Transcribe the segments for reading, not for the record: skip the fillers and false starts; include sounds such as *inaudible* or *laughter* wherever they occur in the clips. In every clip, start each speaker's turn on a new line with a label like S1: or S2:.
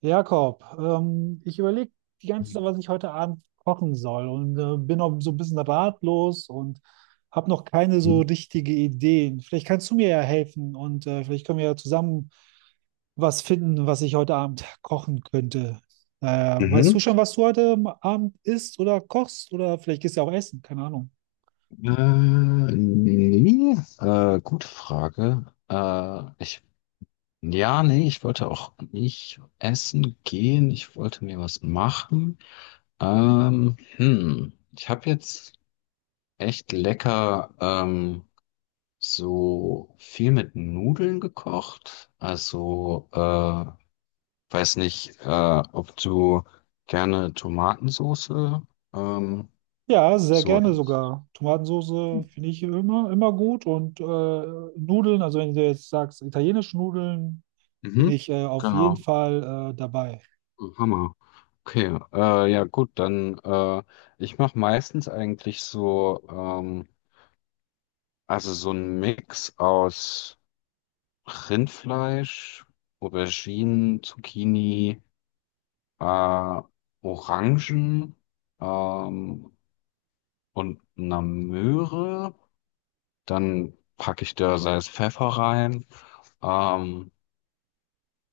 S1: Jakob, ich überlege die ganze Zeit,
S2: Mhm.
S1: was ich heute Abend kochen soll, und bin auch so ein bisschen ratlos und habe noch keine so richtige Ideen. Vielleicht kannst du mir ja helfen und vielleicht können wir ja zusammen was finden, was ich heute Abend kochen könnte. Äh, Weißt
S2: Mhm.
S1: du schon, was du heute Abend isst oder kochst, oder vielleicht gehst du ja auch essen, keine Ahnung.
S2: Nee, gute Frage. Ja, nee, ich wollte auch nicht essen gehen. Ich wollte mir was machen. Ich habe jetzt echt lecker so viel mit Nudeln gekocht. Also, weiß nicht, ob du gerne Tomatensoße ähm,
S1: Ja, sehr
S2: so
S1: gerne
S2: isst.
S1: sogar. Tomatensoße finde ich immer, immer gut, und Nudeln, also wenn du jetzt sagst, italienische Nudeln, bin
S2: Mhm.
S1: ich auf jeden
S2: Genau.
S1: Fall dabei.
S2: Hammer. Okay, ja gut, dann ich mache meistens eigentlich so, also so einen Mix aus Rindfleisch, Auberginen, Zucchini, äh, Orangen, ähm, und einer Möhre. Dann packe ich da Salz, Pfeffer rein. Ähm,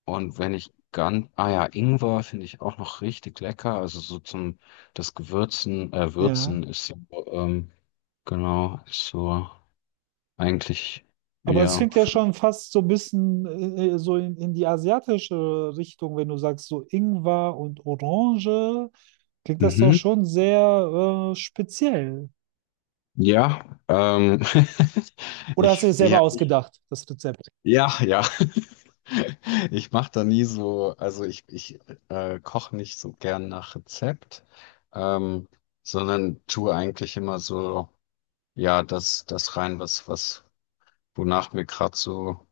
S2: Und wenn ich ganz, ah ja, Ingwer finde ich auch noch richtig lecker. Also so zum
S1: Ja.
S2: Würzen ist so, ähm, genau, ist so eigentlich,
S1: Aber das
S2: ja,
S1: klingt ja
S2: für,
S1: schon fast so ein bisschen so in die asiatische Richtung. Wenn du sagst, so Ingwer und Orange, klingt das doch
S2: mhm.
S1: schon sehr speziell.
S2: Ja, *laughs*
S1: Oder hast du es
S2: ich,
S1: selber
S2: ja, ich,
S1: ausgedacht, das Rezept?
S2: ja, ja. *laughs* Ich mache da nie so, also ich koche nicht so gern nach Rezept, ähm, sondern tue eigentlich immer so, ja, das rein, was, wonach mir gerade so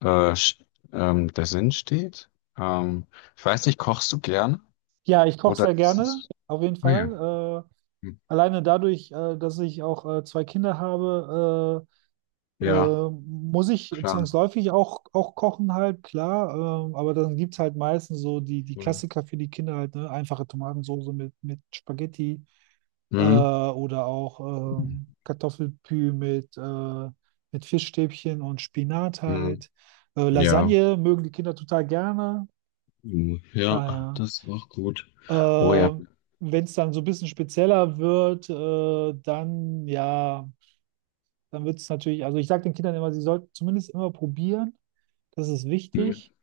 S2: äh, sch- der Sinn steht. Ähm, ich weiß nicht, kochst du gern?
S1: Ja, ich koche
S2: Oder
S1: sehr
S2: ist
S1: gerne,
S2: es...
S1: auf jeden
S2: Nee.
S1: Fall.
S2: Hm.
S1: Alleine dadurch, dass ich auch zwei Kinder habe,
S2: Ja,
S1: muss ich
S2: klar.
S1: zwangsläufig auch, auch kochen halt, klar. Aber dann gibt es halt meistens so die
S2: Voll.
S1: Klassiker für die Kinder halt, ne? Einfache Tomatensoße mit Spaghetti
S2: Mhm.
S1: oder auch Kartoffelpü mit Fischstäbchen und Spinat
S2: Mhm.
S1: halt.
S2: Ja.
S1: Lasagne mögen die Kinder total gerne.
S2: Mhm. Ja,
S1: Daher.
S2: das ist auch gut. Oh ja.
S1: Äh, Wenn es dann so ein bisschen spezieller wird, dann wird es natürlich, also ich sage den Kindern immer, sie sollten zumindest immer probieren, das ist
S2: Mhm.
S1: wichtig,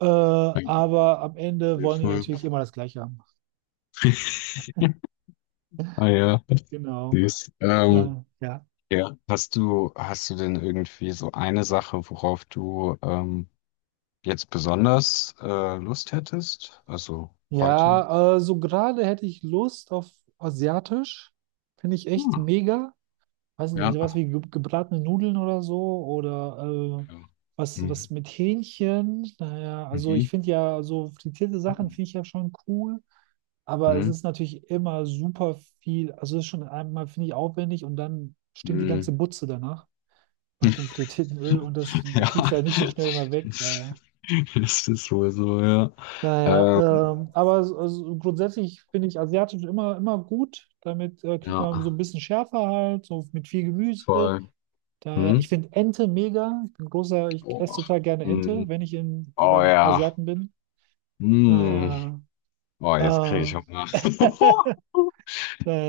S2: Danke.
S1: aber am Ende
S2: Ja,
S1: wollen die
S2: voll.
S1: natürlich immer das Gleiche haben.
S2: *laughs* Ah ja,
S1: Genau.
S2: süß.
S1: Ja, ja.
S2: Ja. Hast du denn irgendwie so eine Sache, worauf du jetzt besonders Lust hättest? Also heute?
S1: Ja, so gerade hätte ich Lust auf Asiatisch, finde ich echt
S2: Hm.
S1: mega. Weiß nicht, sowas
S2: Ja.
S1: wie ge gebratene Nudeln oder so oder
S2: Ja.
S1: was, was
S2: Mhm.
S1: mit Hähnchen. Naja, also ich
S2: Mhm.
S1: finde ja so frittierte Sachen
S2: Mhm.
S1: finde ich ja schon cool, aber es
S2: Mhm.
S1: ist natürlich immer super viel. Also es ist schon einmal, finde ich, aufwendig, und dann stinkt die ganze
S2: Mhm.
S1: Butze danach, nach dem frittierten Öl, und das kriegst
S2: Ja,
S1: du halt nicht so schnell mal
S2: *laughs*
S1: weg.
S2: das
S1: Daher.
S2: das ist wohl so, ja. Ähm,
S1: Naja, aber also grundsätzlich finde ich asiatisch immer, immer gut. Damit kriegt
S2: ja,
S1: man so ein bisschen schärfer halt, so mit viel Gemüse.
S2: voll.
S1: Daher, ich
S2: Hm?
S1: finde Ente mega. Ich bin großer, ich
S2: Oh,
S1: esse total gerne Ente,
S2: hm.
S1: wenn ich
S2: Oh
S1: beim
S2: ja.
S1: Asiaten bin.
S2: Hm.
S1: Daher,
S2: Oh, jetzt kriege ich
S1: äh,
S2: Hunger. *laughs*
S1: *laughs*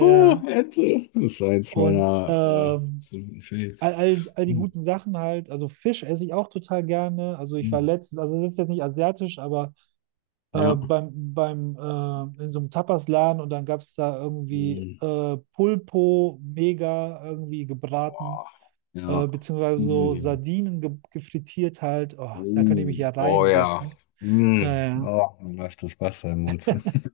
S2: Oh, hätte. Das ist eins
S1: Und
S2: meiner absoluten
S1: all,
S2: Faves.
S1: all, all die
S2: Hm.
S1: guten Sachen halt. Also Fisch esse ich auch total gerne. Also ich war
S2: Hm.
S1: letztens, also das ist jetzt nicht asiatisch, aber
S2: Ja.
S1: beim, beim in so einem Tapasladen, und dann gab es da irgendwie
S2: Hm.
S1: Pulpo mega irgendwie gebraten,
S2: Boah. Ja.
S1: beziehungsweise so
S2: Hm.
S1: Sardinen ge gefrittiert halt. Oh, da könnte ich
S2: Oh,
S1: mich ja
S2: oh ja.
S1: reinsetzen.
S2: Hm.
S1: Naja,
S2: Oh, mir läuft das Wasser im Mund. *laughs*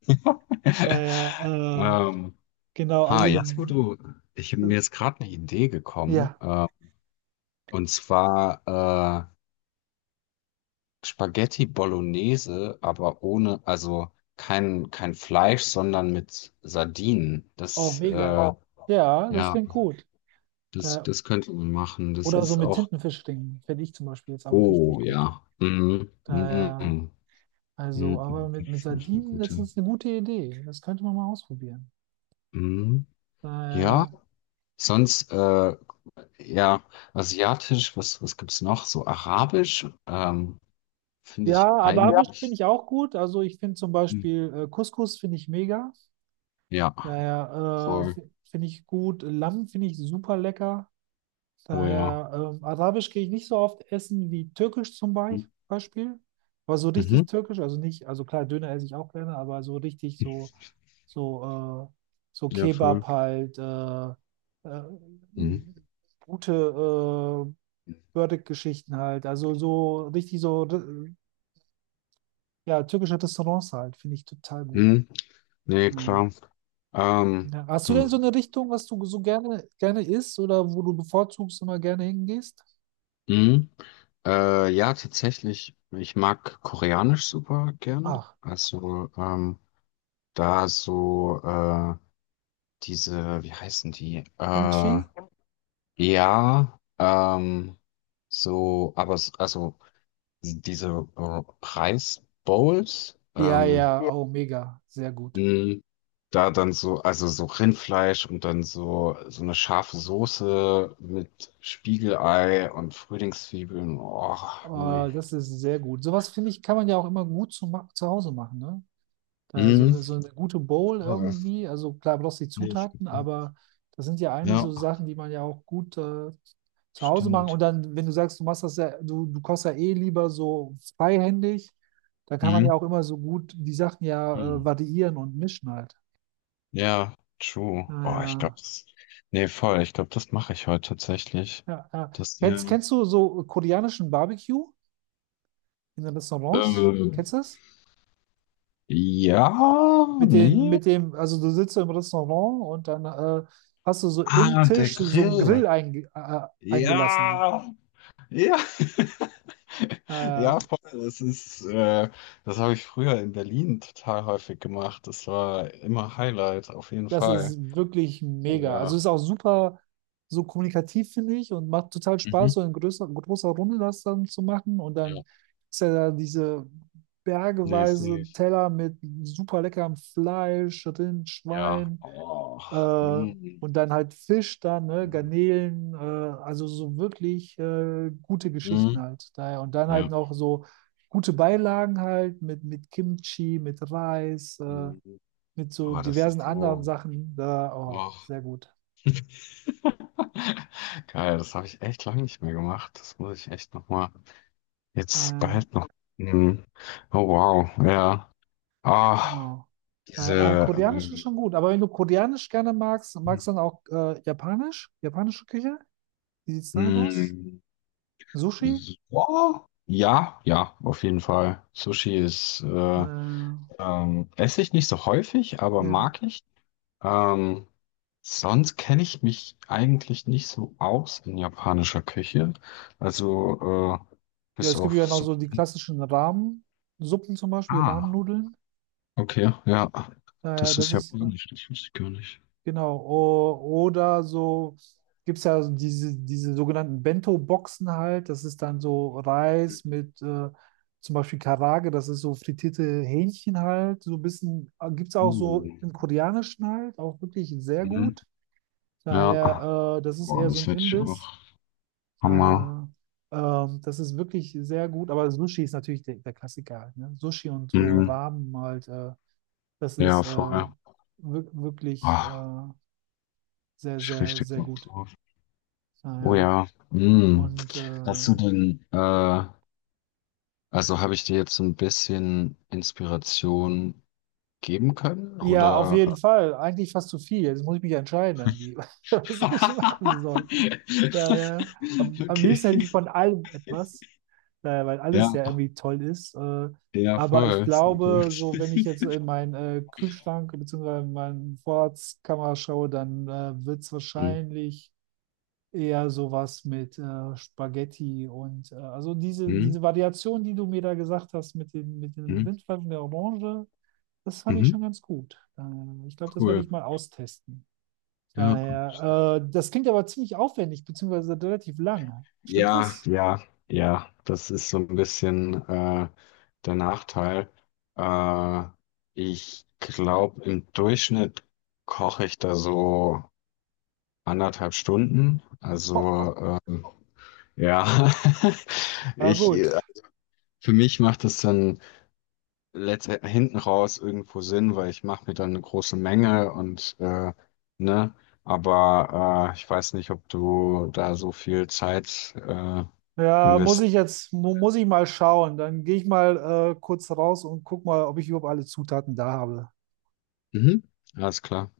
S1: naja,
S2: Ähm,
S1: genau,
S2: ha,
S1: also
S2: jetzt wo du, ich bin
S1: äh,
S2: mir jetzt gerade eine Idee gekommen.
S1: ja,
S2: Und zwar Spaghetti Bolognese, aber ohne, also kein Fleisch, sondern mit Sardinen.
S1: oh, mega.
S2: Oh,
S1: Ja, das
S2: ja,
S1: klingt gut. Da,
S2: das könnte man machen. Das
S1: oder so
S2: ist
S1: mit
S2: auch,
S1: Tintenfischringen fände ich zum Beispiel jetzt auch richtig
S2: oh ja.
S1: gut.
S2: Mhm.
S1: Naja,
S2: Mhm.
S1: also, aber
S2: Mhm. Das
S1: mit
S2: ist auch eine
S1: Sardinen, das
S2: gute.
S1: ist eine gute Idee. Das könnte man mal ausprobieren.
S2: Mhm. Ja.
S1: Naja.
S2: Sonst ja, asiatisch, was gibt's noch? So arabisch, finde ich ja
S1: Ja, Arabisch finde
S2: eigentlich,
S1: ich auch gut. Also ich finde zum
S2: hm,
S1: Beispiel Couscous finde ich mega.
S2: ja,
S1: Daher
S2: voll.
S1: finde ich gut. Lamm finde ich super lecker.
S2: Oh ja.
S1: Daher Arabisch gehe ich nicht so oft essen wie Türkisch zum
S2: Hm.
S1: Beispiel. Aber so
S2: Mhm.
S1: richtig Türkisch, also nicht, also klar, Döner esse ich auch gerne, aber so richtig so, so, äh, so
S2: Ja, voll.
S1: Kebab halt, äh,
S2: Mhm.
S1: gute äh, Burdick-Geschichten halt. Also so richtig so, ja, türkische Restaurants halt, finde ich total gut.
S2: Mhm. Nee,
S1: Ja.
S2: klar. Ähm,
S1: Ja. Hast du denn so
S2: hm.
S1: eine Richtung, was du so gerne, gerne isst, oder wo du bevorzugst immer gerne hingehst?
S2: Mhm. Ja, tatsächlich, ich mag Koreanisch super gerne.
S1: Ach,
S2: Also, da so, diese, wie heißen die?
S1: Kimchi?
S2: Ja, so, aber s- also diese Reisbowls,
S1: Ja, ja,
S2: ja,
S1: oh, mega, sehr gut.
S2: mh, da dann so, also so Rindfleisch und dann so, so eine scharfe Soße mit Spiegelei und Frühlingszwiebeln. Oh, mh.
S1: Oh, das ist sehr gut. Sowas finde ich, kann man ja auch immer gut zu, zu Hause machen, ne? Da
S2: Mhm.
S1: so eine gute Bowl
S2: Oh,
S1: irgendwie, also klar, bloß die
S2: nicht.
S1: Zutaten, aber das sind ja eigentlich
S2: Ja,
S1: so Sachen, die man ja auch gut zu Hause machen.
S2: stimmt.
S1: Und dann, wenn du sagst, du machst das ja, du kochst ja eh lieber so freihändig, dann kann man
S2: Mhm.
S1: ja auch immer so gut die Sachen ja
S2: Mhm.
S1: variieren und mischen halt.
S2: Ja, true. Oh, ich
S1: Naja,
S2: glaube, das, nee, voll, ich glaube, das mache ich heute tatsächlich.
S1: ja, ja. Ja.
S2: Das, ja.
S1: Kennst, kennst du so koreanischen Barbecue in den Restaurants?
S2: Ähm,
S1: Kennst du das?
S2: ja, nee.
S1: Mit dem, also du sitzt so im Restaurant, und dann hast du so im
S2: Ah, der
S1: Tisch so einen Grill
S2: Grill.
S1: eingelassen.
S2: Ja, ja, *laughs*
S1: Äh,
S2: ja, voll. Das habe ich früher in Berlin total häufig gemacht. Das war immer Highlight, auf jeden
S1: das
S2: Fall.
S1: ist wirklich
S2: Oh
S1: mega. Also
S2: ja.
S1: ist auch super so kommunikativ, finde ich, und macht total Spaß,
S2: Mhm.
S1: so in größer, großer Runde das dann zu machen. Und
S2: Ja.
S1: dann ist ja da diese
S2: Nee, sehe
S1: bergeweise
S2: ich.
S1: Teller mit super leckerem Fleisch, Rind,
S2: Ja.
S1: Schwein.
S2: Oh.
S1: Äh,
S2: Mhm.
S1: und dann halt Fisch dann, ne, Garnelen, also so wirklich gute Geschichten
S2: Mhm.
S1: halt. Daher. Und dann halt
S2: Ja.
S1: noch so gute Beilagen halt mit Kimchi, mit Reis,
S2: Mhm.
S1: mit so
S2: Oh, das ist
S1: diversen anderen
S2: so.
S1: Sachen. Da, oh,
S2: Oh.
S1: sehr gut.
S2: *laughs* Geil, das habe ich echt lange nicht mehr gemacht. Das muss ich echt nochmal jetzt
S1: Äh,
S2: bald noch nehmen. Oh wow, ja. Ah.
S1: genau.
S2: Diese,
S1: Koreanisch ist schon gut, aber wenn du Koreanisch gerne magst,
S2: ähm,
S1: magst du dann auch Japanisch? Japanische Küche? Wie sieht es damit aus?
S2: mh,
S1: Sushi?
S2: ja, ja, auf jeden Fall. Sushi ist, äh,
S1: Äh,
S2: ähm, esse ich nicht so häufig, aber
S1: ja.
S2: mag ich. Ähm, sonst kenne ich mich eigentlich nicht so aus in japanischer Küche. Also,
S1: Ja,
S2: bis
S1: es gibt
S2: auf
S1: ja noch so die
S2: Sushi.
S1: klassischen Ramen-Suppen zum Beispiel,
S2: Ah,
S1: Ramen-Nudeln.
S2: okay, ja.
S1: Äh,
S2: Das
S1: das
S2: ist
S1: ist, äh,
S2: japanisch, das wusste ich gar nicht.
S1: genau. O oder so gibt es ja so diese sogenannten Bento-Boxen halt. Das ist dann so Reis mit zum Beispiel Karage, das ist so frittierte Hähnchen halt. So ein bisschen, gibt es auch
S2: Uh,
S1: so im Koreanischen halt, auch wirklich sehr
S2: mhm.
S1: gut.
S2: Ja,
S1: Daher, das ist
S2: boah,
S1: eher so
S2: das
S1: ein
S2: hätte ich
S1: Imbiss.
S2: auch. Hammer.
S1: Daher, das ist wirklich sehr gut, aber Sushi ist natürlich der Klassiker halt, ne? Sushi und so
S2: Mhm.
S1: Ramen halt, das ist
S2: Ja,
S1: äh,
S2: voll.
S1: wirklich
S2: Ah,
S1: sehr,
S2: ich
S1: sehr,
S2: richtig
S1: sehr
S2: Bock
S1: gut.
S2: drauf. Oh
S1: Daher,
S2: ja. Mm.
S1: und
S2: Hast du denn, äh, also habe ich dir jetzt ein bisschen Inspiration geben können?
S1: ja, auf
S2: Oder?
S1: jeden Fall, eigentlich fast zu viel. Jetzt muss ich mich entscheiden irgendwie, *laughs* was ich machen soll.
S2: *laughs*
S1: Daher, am
S2: Okay.
S1: liebsten hätte ich von allem etwas, daher, weil alles ja
S2: Ja,
S1: irgendwie toll ist.
S2: ja,
S1: Aber ich
S2: voll. Sehr gut.
S1: glaube, so wenn ich jetzt in
S2: *laughs*
S1: meinen Kühlschrank bzw. in meine Vorratskammer schaue, dann wird es wahrscheinlich eher sowas mit Spaghetti und also diese,
S2: Mhm.
S1: diese Variation, die du mir da gesagt hast mit dem
S2: Mhm.
S1: Rindfleisch und der Orange, das fand ich
S2: Mhm.
S1: schon ganz gut. Ich glaube, das werde
S2: Cool.
S1: ich mal austesten.
S2: Ja.
S1: Daher, das klingt aber ziemlich aufwendig, beziehungsweise relativ lang. Stimmt
S2: Ja,
S1: das?
S2: ja, ja, das ist so ein bisschen der Nachteil. Äh, ich glaube, im Durchschnitt koche ich da so 1,5 Stunden. Also ja, *laughs*
S1: Ja,
S2: ich
S1: gut.
S2: für mich macht das dann letzte, hinten raus irgendwo Sinn, weil ich mache mir dann eine große Menge und ne, aber ich weiß nicht, ob du da so viel Zeit
S1: Ja, muss ich jetzt, mu muss ich mal schauen. Dann gehe ich mal kurz raus und guck mal, ob ich überhaupt alle Zutaten da habe.
S2: Mhm. Alles klar.